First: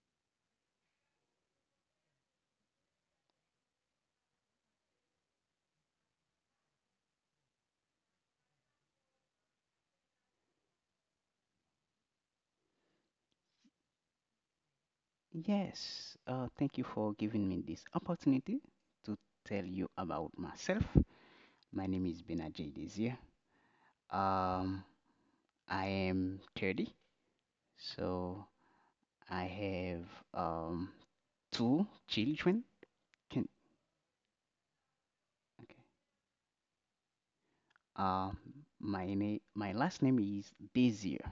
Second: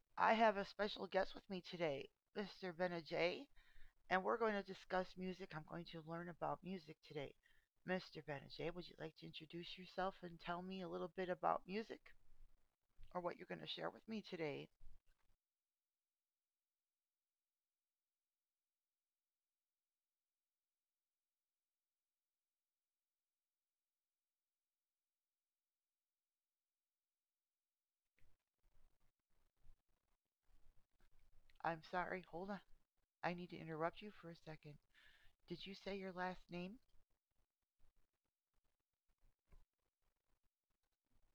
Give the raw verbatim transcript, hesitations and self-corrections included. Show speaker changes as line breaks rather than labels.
I- have a special guest with me today, mister Benajay, and we're going to discuss music. I'm going to learn about music today. mister Benajay, would you like to introduce yourself and tell me a little bit about music or what you're going to share with me today?
Yes, uh, thank you for giving me this opportunity to tell you about myself. My name is Benajay Desir. Um, I am thirty, so I have um,
I'm
two
sorry, hold on.
children.
I
Can
need to interrupt you for a second. Did you
Okay.
say your last name?
Um, my name, my last name is Desir.